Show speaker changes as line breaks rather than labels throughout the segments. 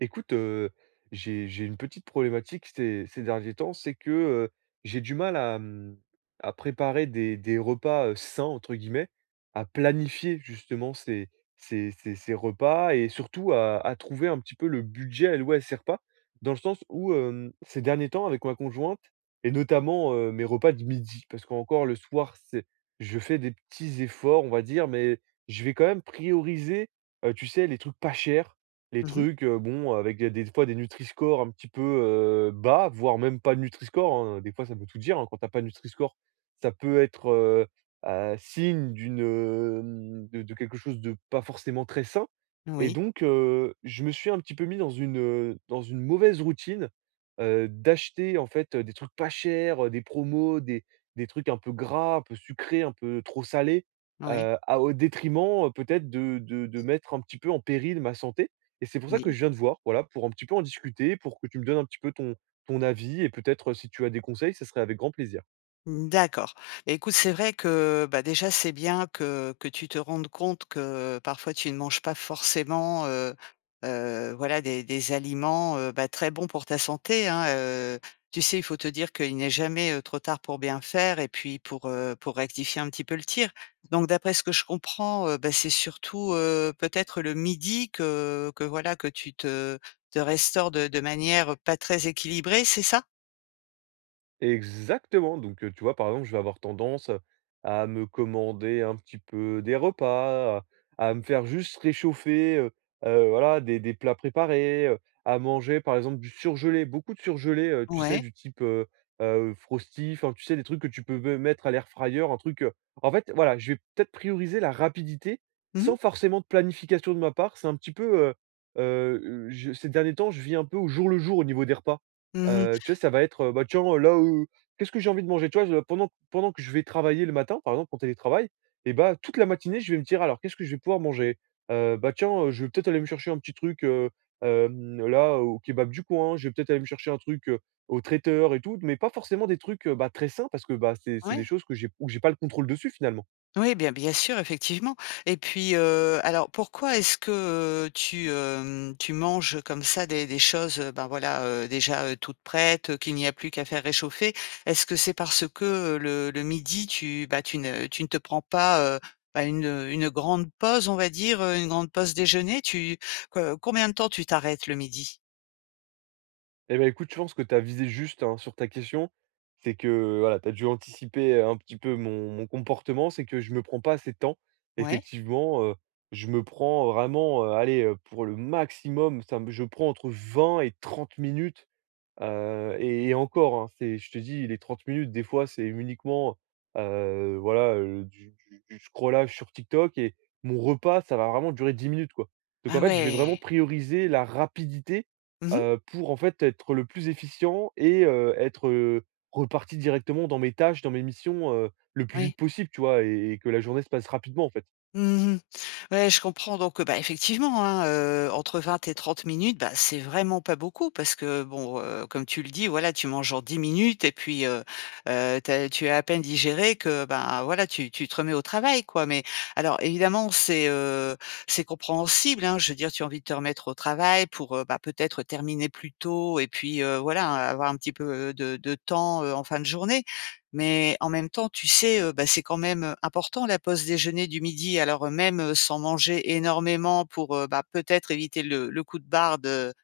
Écoute, j'ai une petite problématique ces derniers temps, c'est que, j'ai du mal à, à préparer des repas, «sains» entre guillemets, à planifier justement ces repas et surtout à trouver un petit peu le budget alloué à ces repas. Dans le sens où, ces derniers temps avec ma conjointe et notamment, mes repas de midi, parce qu'encore le soir, c'est, je fais des petits efforts, on va dire, mais je vais quand même prioriser, tu sais, les trucs pas chers, les
Mmh.
trucs, bon, avec des fois des Nutri-Score un petit peu, bas, voire même pas de Nutri-Score, hein, des fois ça veut tout dire, hein. Quand tu as pas de Nutri-Score, ça peut être, signe d'une, de quelque chose de pas forcément très sain. Et
Oui,
donc je me suis un petit peu mis dans une mauvaise routine, d'acheter en fait, des trucs pas chers, des promos, des trucs un peu gras, un peu sucrés, un peu trop salés,
oui,
à au détriment, peut-être de mettre un petit peu en péril ma santé. Et c'est pour ça que
oui.
je viens te voir, voilà, pour un petit peu en discuter, pour que tu me donnes un petit peu ton avis, et peut-être, si tu as des conseils, ça serait avec grand plaisir.
D'accord. Beh, écoute, c'est vrai que, bah, déjà, c'est bien que tu te rendes compte que parfois tu ne manges pas forcément, voilà, des aliments, bah, très bons pour ta santé, hein. heu. Tu sais, il faut te dire qu'il n'est jamais trop tard pour bien faire et puis pour pour rectifier un petit peu le tir. Donc d'après ce que je comprends, bah, c'est surtout, peut-être le midi que voilà, que tu te restaures de manière pas très équilibrée, c'est ça?
Exactement, donc tu vois, par exemple, je vais avoir tendance à me commander un petit peu des repas, à me faire juste réchauffer, voilà, des plats préparés, à manger, par exemple, du surgelé, beaucoup de surgelé, tu sais,
Ouais.
du type, Frosty, enfin, tu sais, des trucs que tu peux me mettre à l'air fryer, un truc, en fait, voilà, je vais peut-être prioriser la rapidité
Mmh mh.
sans forcément de planification de ma part. C'est un petit peu, je ces derniers temps, je vis un peu au jour le jour au niveau des repas.
Mmh.
Tu vois, ça va être, bah, tiens, là, qu'est-ce que j'ai envie de manger? Tu vois, je pendant que je vais travailler le matin, par exemple, en télétravail, et bah, toute la matinée, je vais me dire: «Alors qu'est-ce que je vais pouvoir manger?» Bah, tiens, je vais peut-être aller me chercher un petit truc, là, au kebab du coin. Je vais peut-être aller me chercher un truc, au traiteur et tout, mais pas forcément des trucs, bah, très sains parce que, bah, c'est des
Ouais.
choses que j'ai où j'ai pas le contrôle dessus, finalement.
Oui, bien sûr, effectivement. Et puis, alors pourquoi est-ce que, tu, tu manges comme ça des choses, ben, voilà, déjà, toutes prêtes, qu'il n'y a plus qu'à faire réchauffer? Est-ce que c'est parce que, le midi tu, bah, tu ne te prends pas, bah, une grande pause, on va dire, une grande pause déjeuner? Tu co combien de temps tu t'arrêtes le midi?
Eh ben écoute, je pense que tu as visé juste, hein, sur ta question. C'est que, voilà, tu as dû anticiper, un petit peu mon comportement. C'est que je me prends pas assez de temps.
Ouais?
Effectivement, je me prends vraiment, allez, pour le maximum, ça me je prends entre 20 et 30 minutes. Et encore, hein, c'est, je te dis, les 30 minutes des fois c'est uniquement, voilà, du scrollage sur TikTok, et mon repas ça va vraiment durer 10 minutes, quoi. Donc en
Ah
fait, je vais vraiment
ouais.
prioriser la rapidité,
Mmh mh.
pour en fait être le plus efficient et être, reparti directement dans mes tâches, dans mes missions, le plus vite
Oui.
possible, tu vois? Et que la journée se passe rapidement, en fait.
Mmh. Ouais, je comprends. Donc, bah, effectivement, hein, entre 20 et 30 minutes, bah, c'est vraiment pas beaucoup parce que bon, comme tu le dis, voilà, tu manges en 10 minutes et puis, tu as à peine digéré que, ben, voilà, tu te remets au travail, quoi. Mais alors évidemment, c'est c'est compréhensible, hein. Je veux dire, tu as envie de te remettre au travail pour, bah, peut-être terminer plus tôt et puis, voilà, avoir un petit peu de temps, en fin de journée. Mais en même temps, tu sais, bah, c'est quand même important, la pause déjeuner du midi. Alors, même, sans manger énormément pour, bah, peut-être éviter le coup de barre de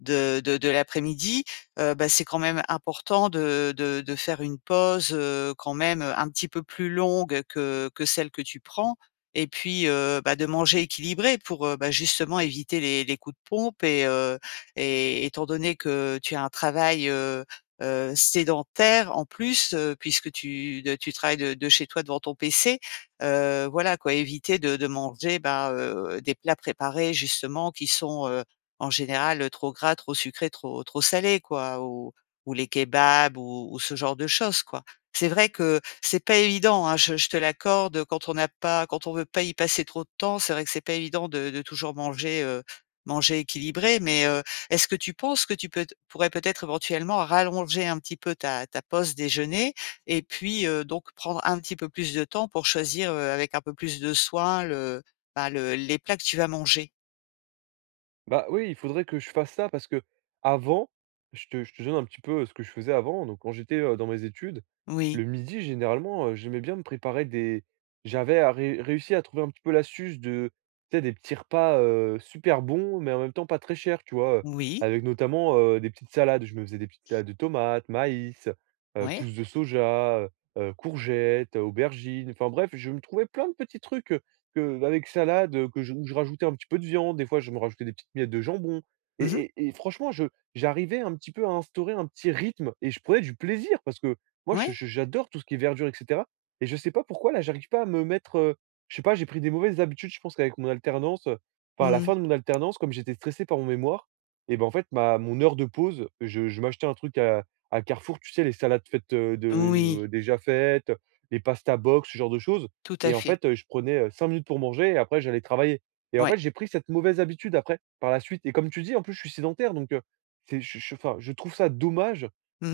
de de de l'après-midi, bah, c'est quand même important de faire une pause, quand même, un petit peu plus longue que celle que tu prends. Et puis, bah, de manger équilibré pour, bah, justement éviter les coups de pompe. Et et étant donné que tu as un travail sédentaire en plus, puisque tu travailles de chez toi devant ton PC, voilà quoi, éviter de manger, bah, des plats préparés justement qui sont, en général, trop gras, trop sucré, trop salé quoi, ou les kebabs ou ce genre de choses quoi. C'est vrai que c'est pas évident, hein, je te l'accorde, quand on n'a pas, quand on veut pas y passer trop de temps, c'est vrai que c'est pas évident de toujours manger manger équilibré. Mais est-ce que tu penses que tu peux pourrais peut-être éventuellement rallonger un petit peu ta pause déjeuner et puis donc prendre un petit peu plus de temps pour choisir, avec un peu plus de soin le, ben, le les plats que tu vas manger?
Bah, oui, il faudrait que je fasse ça, parce que avant je te donne un petit peu, ce que je faisais avant. Donc, quand j'étais, dans mes études, le
Oui,
midi, généralement, j'aimais bien me préparer des j'avais à ré réussi à trouver un petit peu l'astuce de, tu sais, des petits repas, super bons, mais en même temps pas très chers, tu vois?
oui.
Avec notamment, des petites salades. Je me faisais des petites salades de tomates, maïs,
Ouais.
pousses de soja, courgettes, aubergines. Enfin bref, je me trouvais plein de petits trucs, que avec salade, que je où je rajoutais un petit peu de viande, des fois je me rajoutais des petites miettes de jambon, et
Mhm.
et et franchement je j'arrivais un petit peu à instaurer un petit rythme et je prenais du plaisir, parce que moi
Ouais.
je j'adore tout ce qui est verdure, et cetera, et je sais pas pourquoi là j'arrive pas à me mettre, je sais pas, j'ai pris des mauvaises habitudes. Je pense qu'avec mon alternance, enfin à la
Mmh.
fin de mon alternance, comme j'étais stressé par mon mémoire, et ben en fait ma mon heure de pause, je m'achetais un truc à Carrefour, tu sais, les salades faites,
Oui,
déjà faites, les pasta box, ce genre de choses.
tout à
Et en
fait.
fait, je prenais, 5 minutes pour manger et après j'allais travailler, et en
Ouais.
fait, j'ai pris cette mauvaise habitude après, par la suite, et comme tu dis, en plus, je suis sédentaire, donc c'est je enfin, je trouve ça dommage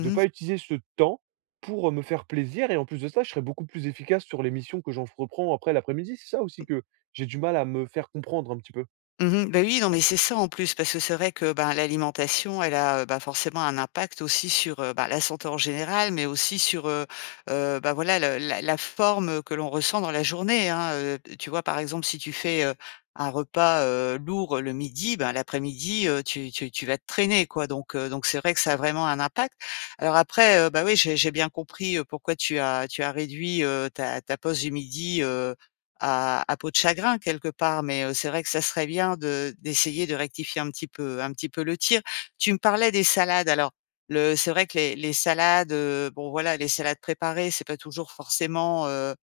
de ne pas utiliser ce temps pour, me faire plaisir, et en plus de ça, je serais beaucoup plus efficace sur les missions que j'en reprends après l'après-midi. C'est ça aussi que j'ai du mal à me faire comprendre un petit peu.
Mmh mh. Bah, oui, non, mais c'est ça en plus, parce que c'est vrai que, ben, l'alimentation, elle a, bah, forcément un impact aussi sur, bah, la santé en général, mais aussi sur bah, voilà, le la forme, que l'on ressent dans la journée, hein, tu vois? Par exemple, si tu fais un repas lourd le midi, ben, l'après-midi, tu tu vas te traîner, quoi. Donc donc, c'est vrai que ça a vraiment un impact. Alors après, bah, oui, j'ai bien compris pourquoi tu as réduit ta pause du midi à peau de chagrin quelque part, mais c'est vrai que ça serait bien de d'essayer de rectifier un petit peu le tir. Tu me parlais des salades alors, le c'est vrai que les salades, bon voilà, les salades préparées, c'est pas toujours forcément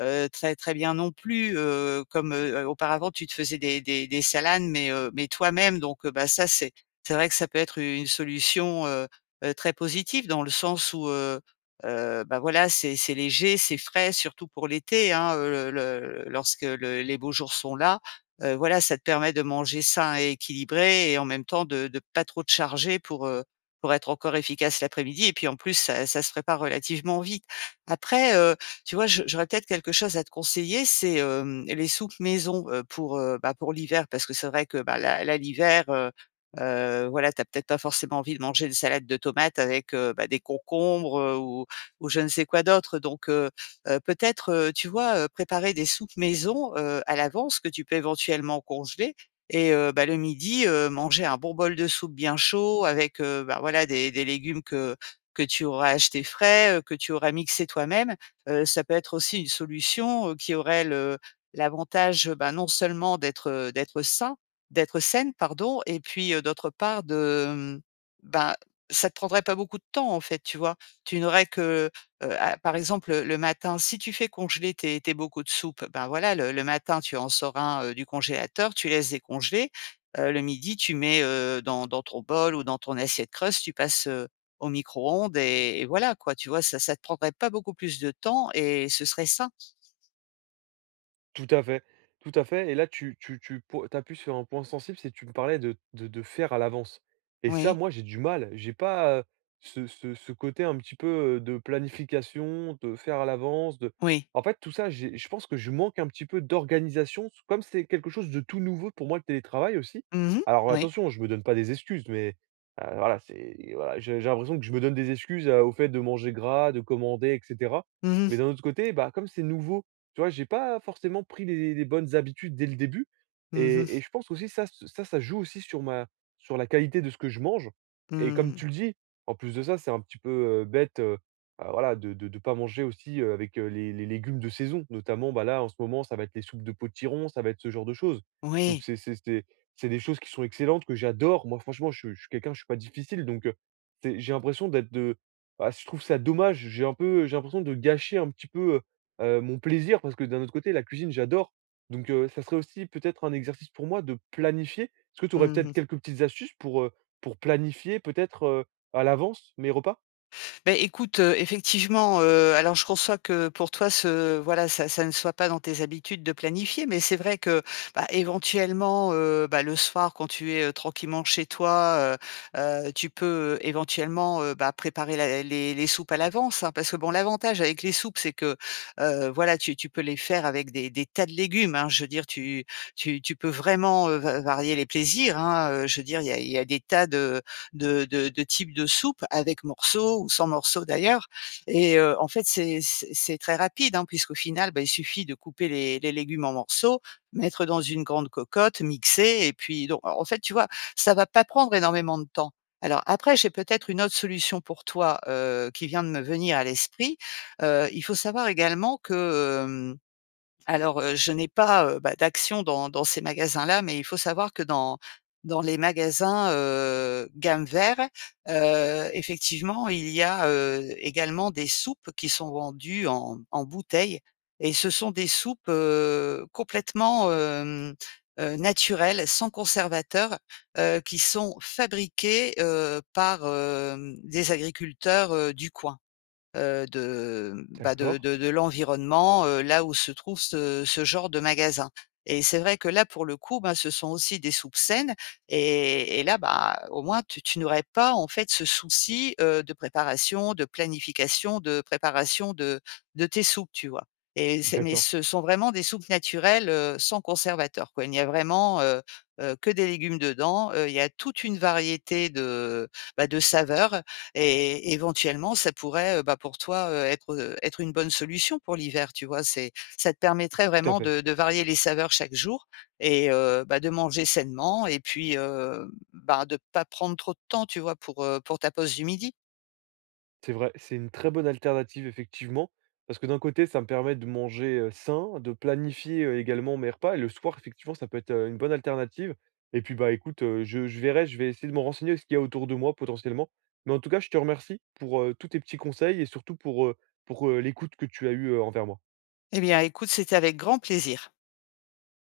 très, très bien non plus. Heu, comme auparavant tu te faisais des salades mais, mais toi-même, donc, bah, ça c'est vrai que ça peut être une solution très positive, dans le sens où, bah, voilà, c'est léger, c'est frais, surtout pour l'été, hein, le lorsque le les beaux jours sont là, voilà, ça te permet de manger sain et équilibré et en même temps de pas trop te charger pour pour être encore efficace l'après-midi. Et puis, en plus, ça se prépare relativement vite. Après, tu vois, je j'aurais peut-être quelque chose à te conseiller, c'est, les soupes maison, pour, bah, pour l'hiver parce que c'est vrai que, bah, là, l'hiver voilà, t'as peut-être pas forcément envie de manger une salade de tomates avec, bah, des concombres, ou je ne sais quoi d'autre. Donc peut-être, tu vois, préparer des soupes maison à l'avance que tu peux éventuellement congeler. Et, bah, le midi, manger un bon bol de soupe bien chaud avec, bah, voilà, des légumes que tu auras achetés frais, que tu auras mixé toi-même. Ça peut être aussi une solution, qui aurait le l'avantage, bah, non seulement d'être d'être sain, d'être saine pardon, et puis d'autre part de, mmh, ben, ça te prendrait pas beaucoup de temps en fait, tu vois? Tu n'aurais que, ah, par exemple, le matin, si tu fais congeler tes bocaux de soupe, ben, voilà, le matin, tu en sors un, du congélateur, tu laisses décongeler. Le midi, tu mets dans ton bol ou dans ton assiette creuse, tu passes au micro-ondes et voilà, quoi, tu vois? Ça te prendrait pas beaucoup plus de temps et ce serait sain.
Tout à fait, tout à fait, et là tu appuies sur un point sensible, c'est que tu me parlais de faire à l'avance, et ça,
Oui,
moi, j'ai du mal. J'ai pas, ce côté un petit peu, de planification, de faire à l'avance, de
oui.
en fait, tout ça, j'ai je pense que je manque un petit peu d'organisation. Comme c'est quelque chose de tout nouveau pour moi, le télétravail aussi.
Mmh.
Alors
Oui.
attention, je me donne pas des excuses, mais, voilà, c'est voilà, j'ai l'impression que je me donne des excuses, au fait de manger gras, de commander, et cetera.
Mmh
Mais
mh.
d'un autre côté, bah, comme c'est nouveau, tu vois, j'ai pas forcément pris les bonnes habitudes dès le début, et
Mmh.
je pense aussi ça s ça ça joue aussi sur ma sur la qualité de ce que je mange, et comme
Mmh.
tu le dis, en plus de ça, c'est un petit peu, bête, bah, voilà, de pas manger aussi, avec, les légumes de saison. Notamment, bah, là, en ce moment, ça va être les soupes de potiron, ça va être ce genre de choses. Donc
Oui.
c'est des choses qui sont excellentes, que j'adore. Moi, franchement, je suis quelqu'un, je suis pas difficile, donc, c'est j'ai l'impression d'être de bah, je trouve ça dommage. J'ai l'impression de gâcher un petit peu, mon plaisir, parce que d'un autre côté la cuisine j'adore, donc ça serait aussi peut-être un exercice pour moi de planifier. Est-ce que tu aurais peut-être
Mmh.
quelques petites astuces pour, planifier peut-être, à l'avance mes repas?
Beh, écoute, effectivement, alors je conçois que pour toi ce voilà, ça ne soit pas dans tes habitudes de planifier, mais c'est vrai que, bah, éventuellement, bah, le soir quand tu es tranquillement chez toi heu tu peux éventuellement, bah, préparer la les soupes à l'avance, hein. Parce que bon, l'avantage avec les soupes, c'est que, voilà, tu tu peux les faire avec des tas de légumes, hein. Je veux dire, tu peux vraiment va varier les plaisirs, hein, je veux dire, il y a des tas de, de types de soupes avec morceaux ou sans morceaux d'ailleurs. Et en fait, c'est c'est très rapide, hein, puisqu'au final, bah, il suffit de couper les légumes en morceaux, mettre dans une grande cocotte, mixer et puis donc en fait, tu vois, ça va pas prendre énormément de temps. Alors après, j'ai peut-être une autre solution pour toi, qui vient de me venir à l'esprit. Il faut savoir également que, alors, je n'ai pas, bah, d'actions dans ces magasins-là, mais il faut savoir que dans les magasins gamme vert, effectivement, il y a également des soupes qui sont vendues en bouteille. Et ce sont des soupes complètement naturelles, sans conservateur, qui sont fabriquées par, des agriculteurs du coin, de, mmh, bah,
D'accord,
de l'environnement, là où se trouve ce genre de magasin. Et c'est vrai que là, pour le coup, ben, ce sont aussi des soupes saines. Et là, bah, au moins tu n'aurais pas, en fait, ce souci de préparation, de planification, de préparation de tes soupes, tu vois? Et c'est, mais
d'accord,
ce sont vraiment des soupes naturelles, sans conservateur, quoi. Il n'y a vraiment que des légumes dedans, il y a toute une variété de, bah, de saveurs. Et éventuellement, ça pourrait, bah, pour toi, être, être une bonne solution pour l'hiver, tu vois? C'est Ça te permettrait
tout à
vraiment
fait.
de varier les saveurs chaque jour et, bah, de manger sainement. Et puis, bah, de pas prendre trop de temps, tu vois, pour ta pause du midi.
C'est vrai, c'est une très bonne alternative, effectivement, parce que d'un côté, ça me permet de manger, sain, de planifier, également mes repas, et le soir, effectivement, ça peut être, une bonne alternative. Et puis, bah, écoute, je verrai, je vais essayer de me renseigner ce qu'il y a autour de moi potentiellement. Mais en tout cas, je te remercie pour, tous tes petits conseils, et surtout pour, l'écoute que tu as eue, envers moi.
Eh bien, écoute, c'était avec grand plaisir.